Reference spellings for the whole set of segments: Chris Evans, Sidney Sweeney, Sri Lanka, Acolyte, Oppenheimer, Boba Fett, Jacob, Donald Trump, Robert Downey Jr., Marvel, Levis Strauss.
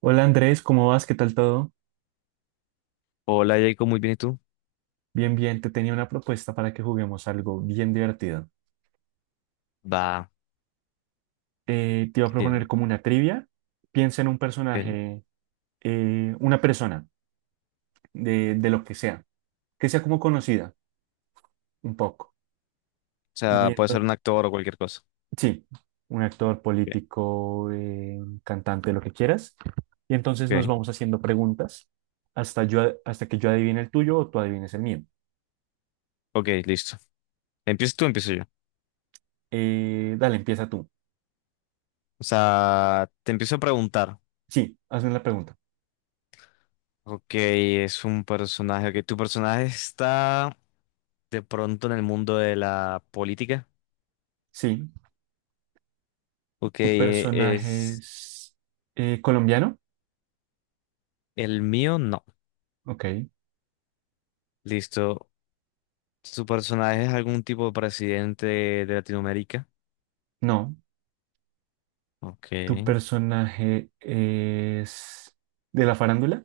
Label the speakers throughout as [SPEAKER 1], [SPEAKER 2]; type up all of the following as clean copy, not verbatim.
[SPEAKER 1] Hola Andrés, ¿cómo vas? ¿Qué tal todo?
[SPEAKER 2] Hola Jacob, muy bien, ¿y tú?
[SPEAKER 1] Bien, bien, te tenía una propuesta para que juguemos algo bien divertido.
[SPEAKER 2] Va,
[SPEAKER 1] Te iba a
[SPEAKER 2] qué
[SPEAKER 1] proponer
[SPEAKER 2] bien,
[SPEAKER 1] como una trivia. Piensa en un
[SPEAKER 2] ok. O
[SPEAKER 1] personaje, una persona, de lo que sea como conocida, un poco. Y
[SPEAKER 2] sea, puede ser un
[SPEAKER 1] entonces,
[SPEAKER 2] actor o cualquier cosa.
[SPEAKER 1] sí, un actor
[SPEAKER 2] Ok,
[SPEAKER 1] político, cantante, lo que quieras. Y entonces nos
[SPEAKER 2] ok,
[SPEAKER 1] vamos haciendo preguntas hasta, hasta que yo adivine el tuyo o tú adivines el mío.
[SPEAKER 2] ok, listo. ¿Empiezas tú o empiezo yo?
[SPEAKER 1] Dale, empieza tú.
[SPEAKER 2] O sea, te empiezo a preguntar.
[SPEAKER 1] Sí, hazme la pregunta.
[SPEAKER 2] Ok, es un personaje. Ok, ¿tu personaje está de pronto en el mundo de la política?
[SPEAKER 1] Sí,
[SPEAKER 2] Ok,
[SPEAKER 1] ¿tu personaje
[SPEAKER 2] ¿es
[SPEAKER 1] es colombiano?
[SPEAKER 2] el mío? No.
[SPEAKER 1] Ok.
[SPEAKER 2] Listo. ¿Su personaje es algún tipo de presidente de Latinoamérica?
[SPEAKER 1] No.
[SPEAKER 2] Ok.
[SPEAKER 1] ¿Tu personaje es de la farándula?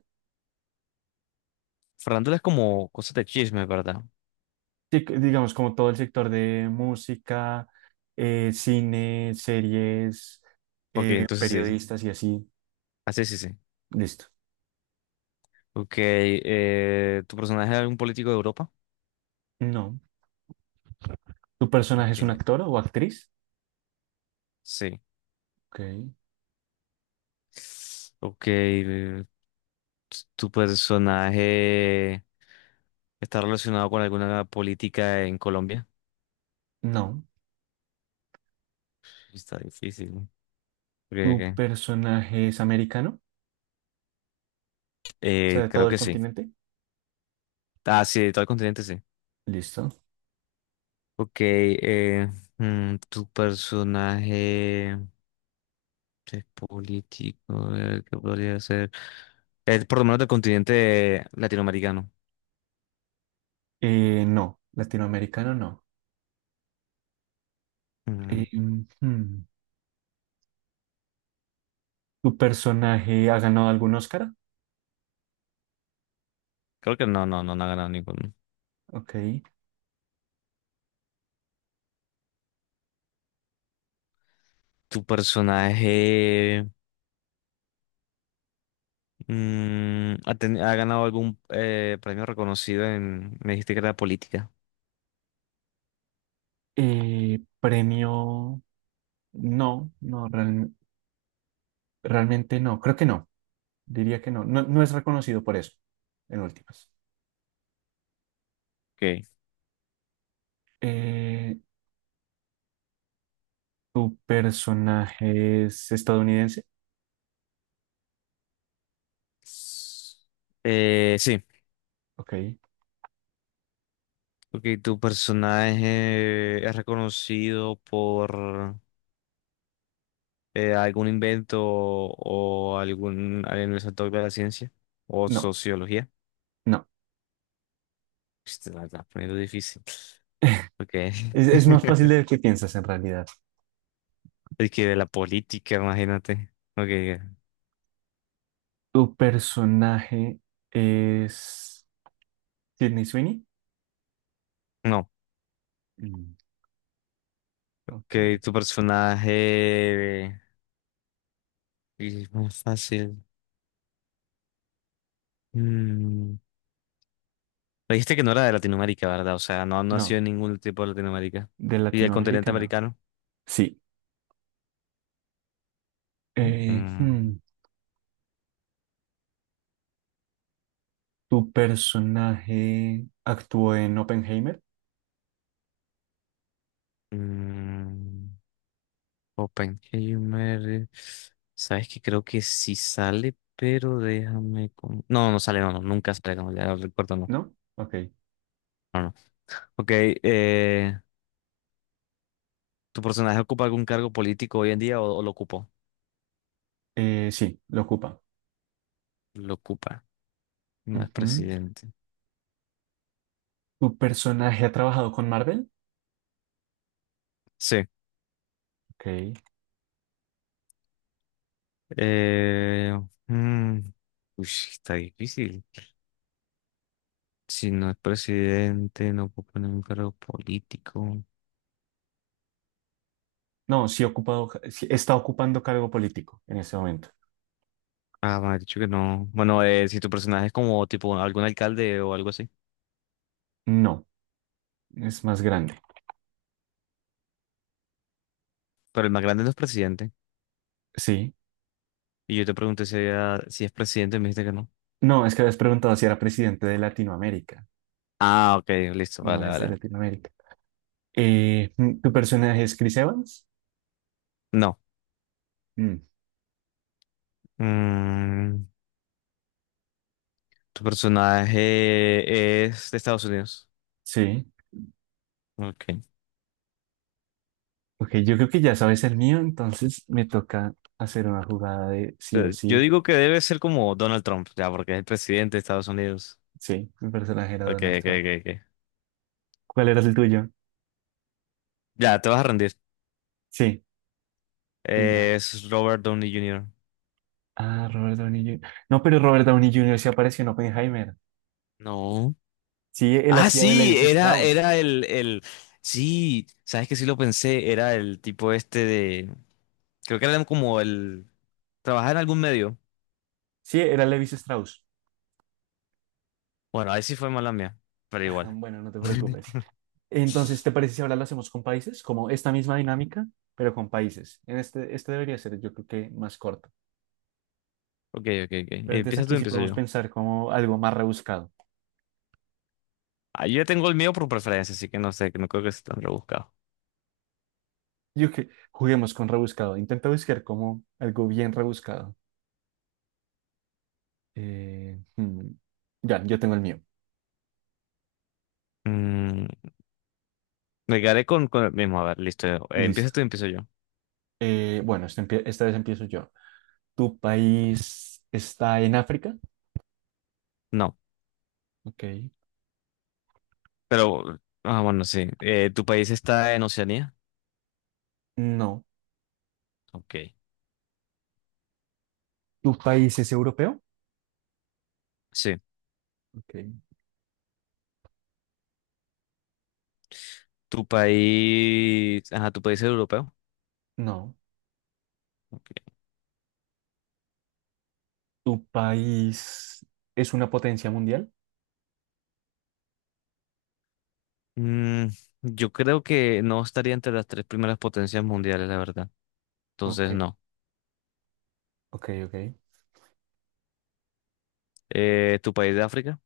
[SPEAKER 2] Fernando es como cosas de chisme, ¿verdad?
[SPEAKER 1] Sí, digamos, como todo el sector de música, cine, series,
[SPEAKER 2] Ok, entonces sí.
[SPEAKER 1] periodistas y así.
[SPEAKER 2] Así sí, sí.
[SPEAKER 1] Listo.
[SPEAKER 2] Ok, ¿tu personaje es algún político de Europa?
[SPEAKER 1] No. ¿Tu personaje
[SPEAKER 2] Ok,
[SPEAKER 1] es un actor o actriz?
[SPEAKER 2] sí.
[SPEAKER 1] Ok.
[SPEAKER 2] Ok, ¿tu personaje está relacionado con alguna política en Colombia?
[SPEAKER 1] No.
[SPEAKER 2] Está difícil, ¿no? Ok,
[SPEAKER 1] ¿Tu
[SPEAKER 2] ok.
[SPEAKER 1] personaje es americano? O sea, de todo
[SPEAKER 2] Creo
[SPEAKER 1] el
[SPEAKER 2] que sí.
[SPEAKER 1] continente.
[SPEAKER 2] Ah, sí, de todo el continente sí.
[SPEAKER 1] Listo.
[SPEAKER 2] Ok, ¿tu personaje es político? ¿Qué podría ser? Es por lo menos del continente latinoamericano.
[SPEAKER 1] No. Latinoamericano no.
[SPEAKER 2] Mm,
[SPEAKER 1] Eh, ¿Tu personaje ha ganado algún Oscar?
[SPEAKER 2] Creo que no, no, no, no ha ganado ninguno.
[SPEAKER 1] Ok.
[SPEAKER 2] ¿Tu personaje ha ganado algún premio reconocido en... Me dijiste que era política.
[SPEAKER 1] Premio, no, no, realmente no, creo que no, diría que no, no, no es reconocido por eso, en últimas.
[SPEAKER 2] Ok.
[SPEAKER 1] Eh, ¿Tu personaje es estadounidense?
[SPEAKER 2] Sí.
[SPEAKER 1] Ok,
[SPEAKER 2] Ok, ¿tu personaje es reconocido por algún invento o algún sector de la ciencia? ¿O
[SPEAKER 1] no,
[SPEAKER 2] sociología?
[SPEAKER 1] no,
[SPEAKER 2] Este, la estás poniendo difícil. Ok.
[SPEAKER 1] es más fácil de lo que piensas en realidad.
[SPEAKER 2] Es que de la política, imagínate. Ok. Ok.
[SPEAKER 1] ¿Tu personaje es Sidney Sweeney?
[SPEAKER 2] No.
[SPEAKER 1] Mm, ok,
[SPEAKER 2] Que tu personaje es muy fácil. Mm, Me dijiste que no era de Latinoamérica, ¿verdad? O sea, no, no ha sido
[SPEAKER 1] no,
[SPEAKER 2] ningún tipo de Latinoamérica.
[SPEAKER 1] de
[SPEAKER 2] ¿Y del continente
[SPEAKER 1] Latinoamérica no.
[SPEAKER 2] americano?
[SPEAKER 1] Sí. Eh,
[SPEAKER 2] Mm,
[SPEAKER 1] hmm, Tu personaje actuó en Oppenheimer,
[SPEAKER 2] mm, Oppenheimer. Sabes que creo que sí sale, pero déjame, no, no sale, no, no, nunca sale, no, ya recuerdo, no.
[SPEAKER 1] ¿no? Ok.
[SPEAKER 2] No, no. Ok, ¿tu personaje ocupa algún cargo político hoy en día o lo ocupó?
[SPEAKER 1] Sí, lo ocupa.
[SPEAKER 2] Lo ocupa, no es
[SPEAKER 1] Ujú.
[SPEAKER 2] presidente.
[SPEAKER 1] ¿Tu personaje ha trabajado con Marvel?
[SPEAKER 2] Sí.
[SPEAKER 1] Ok.
[SPEAKER 2] Eh, mm, uy, está difícil. Si no es presidente, no puedo poner un cargo político.
[SPEAKER 1] No, sí, ha ocupado, sí está ocupando cargo político en ese momento.
[SPEAKER 2] Ah, me ha dicho que no. Bueno, si tu personaje es como tipo algún alcalde o algo así.
[SPEAKER 1] No, es más grande.
[SPEAKER 2] Pero el más grande no es presidente.
[SPEAKER 1] Sí.
[SPEAKER 2] Y yo te pregunté si es presidente y me dijiste que no.
[SPEAKER 1] No, es que habías preguntado si era presidente de Latinoamérica.
[SPEAKER 2] Ah, ok, listo,
[SPEAKER 1] No
[SPEAKER 2] vale,
[SPEAKER 1] es de
[SPEAKER 2] vale.
[SPEAKER 1] Latinoamérica. ¿Tu personaje es Chris Evans?
[SPEAKER 2] No.
[SPEAKER 1] Mm,
[SPEAKER 2] Mm, Tu personaje es de Estados Unidos.
[SPEAKER 1] sí.
[SPEAKER 2] Ok.
[SPEAKER 1] Ok, yo creo que ya sabes el mío, entonces me toca hacer una jugada de
[SPEAKER 2] O
[SPEAKER 1] sí
[SPEAKER 2] sea,
[SPEAKER 1] o
[SPEAKER 2] yo
[SPEAKER 1] sí.
[SPEAKER 2] digo que debe ser como Donald Trump, ya, porque es el presidente de Estados Unidos.
[SPEAKER 1] Sí, mi personaje era
[SPEAKER 2] Ok,
[SPEAKER 1] Donald
[SPEAKER 2] ok,
[SPEAKER 1] Trump.
[SPEAKER 2] ok. Ok.
[SPEAKER 1] ¿Cuál era el tuyo?
[SPEAKER 2] Ya, te vas a rendir.
[SPEAKER 1] Sí, sí, ya.
[SPEAKER 2] Es Robert Downey Jr.
[SPEAKER 1] Ah, Robert Downey Jr. No, pero Robert Downey Jr. sí apareció en Oppenheimer.
[SPEAKER 2] No.
[SPEAKER 1] Sí, él
[SPEAKER 2] Ah,
[SPEAKER 1] hacía de
[SPEAKER 2] sí,
[SPEAKER 1] Levis
[SPEAKER 2] era,
[SPEAKER 1] Strauss.
[SPEAKER 2] era el. Sí, sabes que sí lo pensé. Era el tipo este de. Creo que era como el. Trabajar en algún medio.
[SPEAKER 1] Sí, era Levis Strauss.
[SPEAKER 2] Bueno, ahí sí fue mala mía. Pero igual.
[SPEAKER 1] Bueno, no te preocupes. Entonces, ¿te parece si ahora lo hacemos con países? Como esta misma dinámica, pero con países. En este, este debería ser, yo creo que más corto.
[SPEAKER 2] Ok, ok, ok.
[SPEAKER 1] Pero entonces
[SPEAKER 2] Empieza tú,
[SPEAKER 1] aquí sí
[SPEAKER 2] empiezo
[SPEAKER 1] podemos
[SPEAKER 2] yo.
[SPEAKER 1] pensar como algo más rebuscado.
[SPEAKER 2] Ah, yo ya tengo el mío por preferencia, así que no sé, que no creo que sea tan rebuscado.
[SPEAKER 1] Yo que juguemos con rebuscado. Intenta buscar como algo bien rebuscado. Eh, hmm, Ya, yo tengo el mío.
[SPEAKER 2] Mm, Me quedaré con, el mismo. A ver, listo. Empieza
[SPEAKER 1] Listo.
[SPEAKER 2] tú, empiezo yo.
[SPEAKER 1] Bueno, esta vez empiezo yo. ¿Tu país está en África?
[SPEAKER 2] No,
[SPEAKER 1] Ok.
[SPEAKER 2] pero. Ah, bueno, sí. ¿Tu país está en Oceanía?
[SPEAKER 1] No.
[SPEAKER 2] Ok,
[SPEAKER 1] ¿Tu país es europeo?
[SPEAKER 2] sí.
[SPEAKER 1] Ok.
[SPEAKER 2] ¿Tu país, ajá, tu país es europeo?
[SPEAKER 1] No.
[SPEAKER 2] Ok.
[SPEAKER 1] ¿Tu país es una potencia mundial?
[SPEAKER 2] Mm, yo creo que no estaría entre las tres primeras potencias mundiales, la verdad.
[SPEAKER 1] Ok.
[SPEAKER 2] Entonces, no.
[SPEAKER 1] Ok, ok.
[SPEAKER 2] ¿Tu país de África?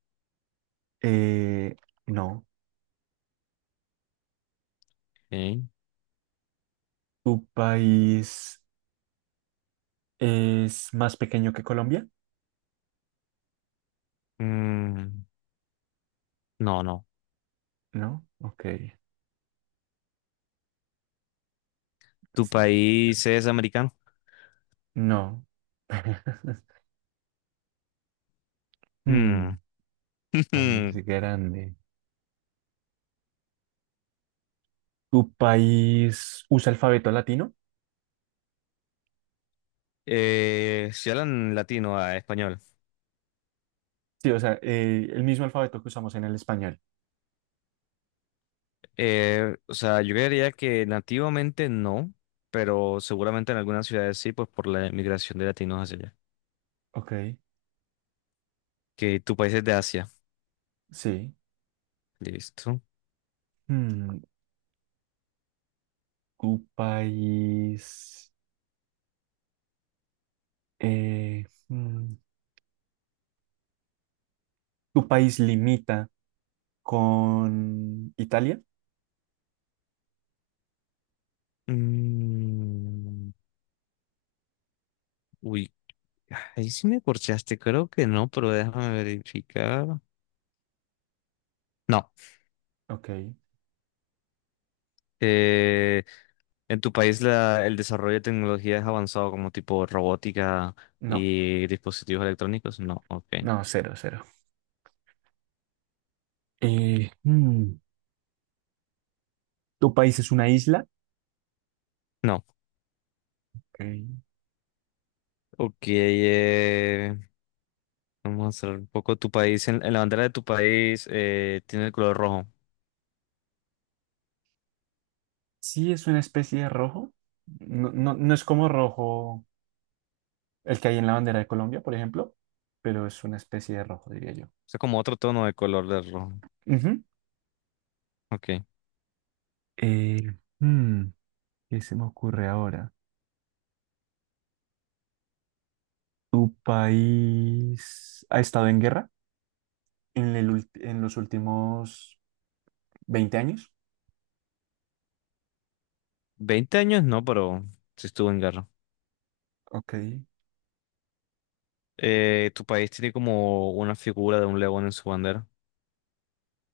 [SPEAKER 1] Eh, no.
[SPEAKER 2] Ok.
[SPEAKER 1] ¿Tu país es más pequeño que Colombia?
[SPEAKER 2] Mm, no, no.
[SPEAKER 1] No. Ok.
[SPEAKER 2] ¿Tu
[SPEAKER 1] Sí.
[SPEAKER 2] país es americano?
[SPEAKER 1] No. Hmm,
[SPEAKER 2] Mm.
[SPEAKER 1] país grande. ¿Tu país usa alfabeto latino?
[SPEAKER 2] Si hablan latino a español.
[SPEAKER 1] Sí, o sea, el mismo alfabeto que usamos en el español.
[SPEAKER 2] O sea, yo creería que nativamente no, pero seguramente en algunas ciudades sí, pues por la migración de latinos hacia allá.
[SPEAKER 1] Ok,
[SPEAKER 2] Que tu país es de Asia.
[SPEAKER 1] sí.
[SPEAKER 2] Listo.
[SPEAKER 1] Mm, tu país. eh, mm, Tu país limita con Italia.
[SPEAKER 2] Mm, Uy, ahí sí me corchaste, creo que no, pero déjame verificar. No,
[SPEAKER 1] Ok,
[SPEAKER 2] eh, en tu país el desarrollo de tecnología es avanzado como tipo robótica
[SPEAKER 1] no,
[SPEAKER 2] y dispositivos electrónicos. No, ok.
[SPEAKER 1] no, cero, cero. Eh, mm, Tu país es una isla.
[SPEAKER 2] No,
[SPEAKER 1] Ok.
[SPEAKER 2] ok. Vamos a hacer un poco tu país, en la bandera de tu país tiene el color rojo. O
[SPEAKER 1] Sí, es una especie de rojo. No, no, no es como rojo el que hay en la bandera de Colombia, por ejemplo, pero es una especie de rojo, diría yo.
[SPEAKER 2] sea, como otro tono de color del rojo.
[SPEAKER 1] Ujú.
[SPEAKER 2] Ok.
[SPEAKER 1] Eh, mm, ¿Qué se me ocurre ahora? ¿Tu país ha estado en guerra en el en los últimos 20 años?
[SPEAKER 2] 20 años, no, pero sí estuvo en guerra.
[SPEAKER 1] Ok,
[SPEAKER 2] Tu país tiene como una figura de un león en su bandera.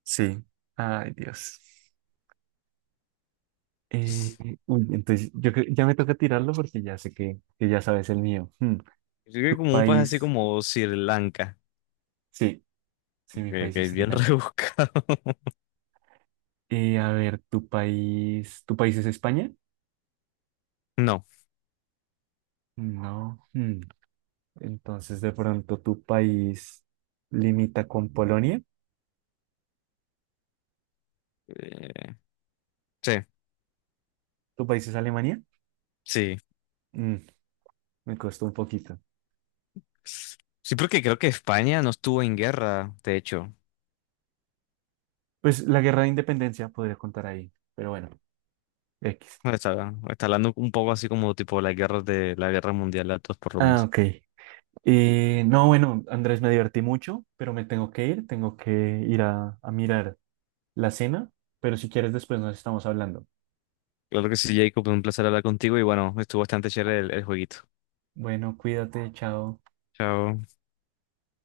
[SPEAKER 1] sí. Ay, Dios. Eh, entonces, ya me toca tirarlo porque ya sé que ya sabes el mío. Hmm.
[SPEAKER 2] Yo creo
[SPEAKER 1] ¿Tu
[SPEAKER 2] que como un país así
[SPEAKER 1] país?
[SPEAKER 2] como Sri Lanka,
[SPEAKER 1] Sí, sí, mi
[SPEAKER 2] que,
[SPEAKER 1] país
[SPEAKER 2] que
[SPEAKER 1] es
[SPEAKER 2] es
[SPEAKER 1] Sri
[SPEAKER 2] bien
[SPEAKER 1] Lanka.
[SPEAKER 2] rebuscado.
[SPEAKER 1] A ver, ¿tu país? ¿Tu país es España?
[SPEAKER 2] No.
[SPEAKER 1] No. Hmm. Entonces, de pronto, ¿tu país limita con Polonia?
[SPEAKER 2] eh, sí,
[SPEAKER 1] ¿Tu país es Alemania?
[SPEAKER 2] sí.
[SPEAKER 1] Mm, me costó un poquito.
[SPEAKER 2] Sí, porque creo que España no estuvo en guerra, de hecho.
[SPEAKER 1] Pues la guerra de independencia podría contar ahí, pero bueno, X.
[SPEAKER 2] Está hablando un poco así como tipo las guerras de la guerra mundial, las dos por lo
[SPEAKER 1] Ah,
[SPEAKER 2] menos.
[SPEAKER 1] ok. No, bueno, Andrés, me divertí mucho, pero me tengo que ir a mirar la cena, pero si quieres después nos estamos hablando.
[SPEAKER 2] Claro que sí, Jacob, un placer hablar contigo y bueno, estuvo bastante chévere el jueguito.
[SPEAKER 1] Bueno, cuídate, chao.
[SPEAKER 2] Chao.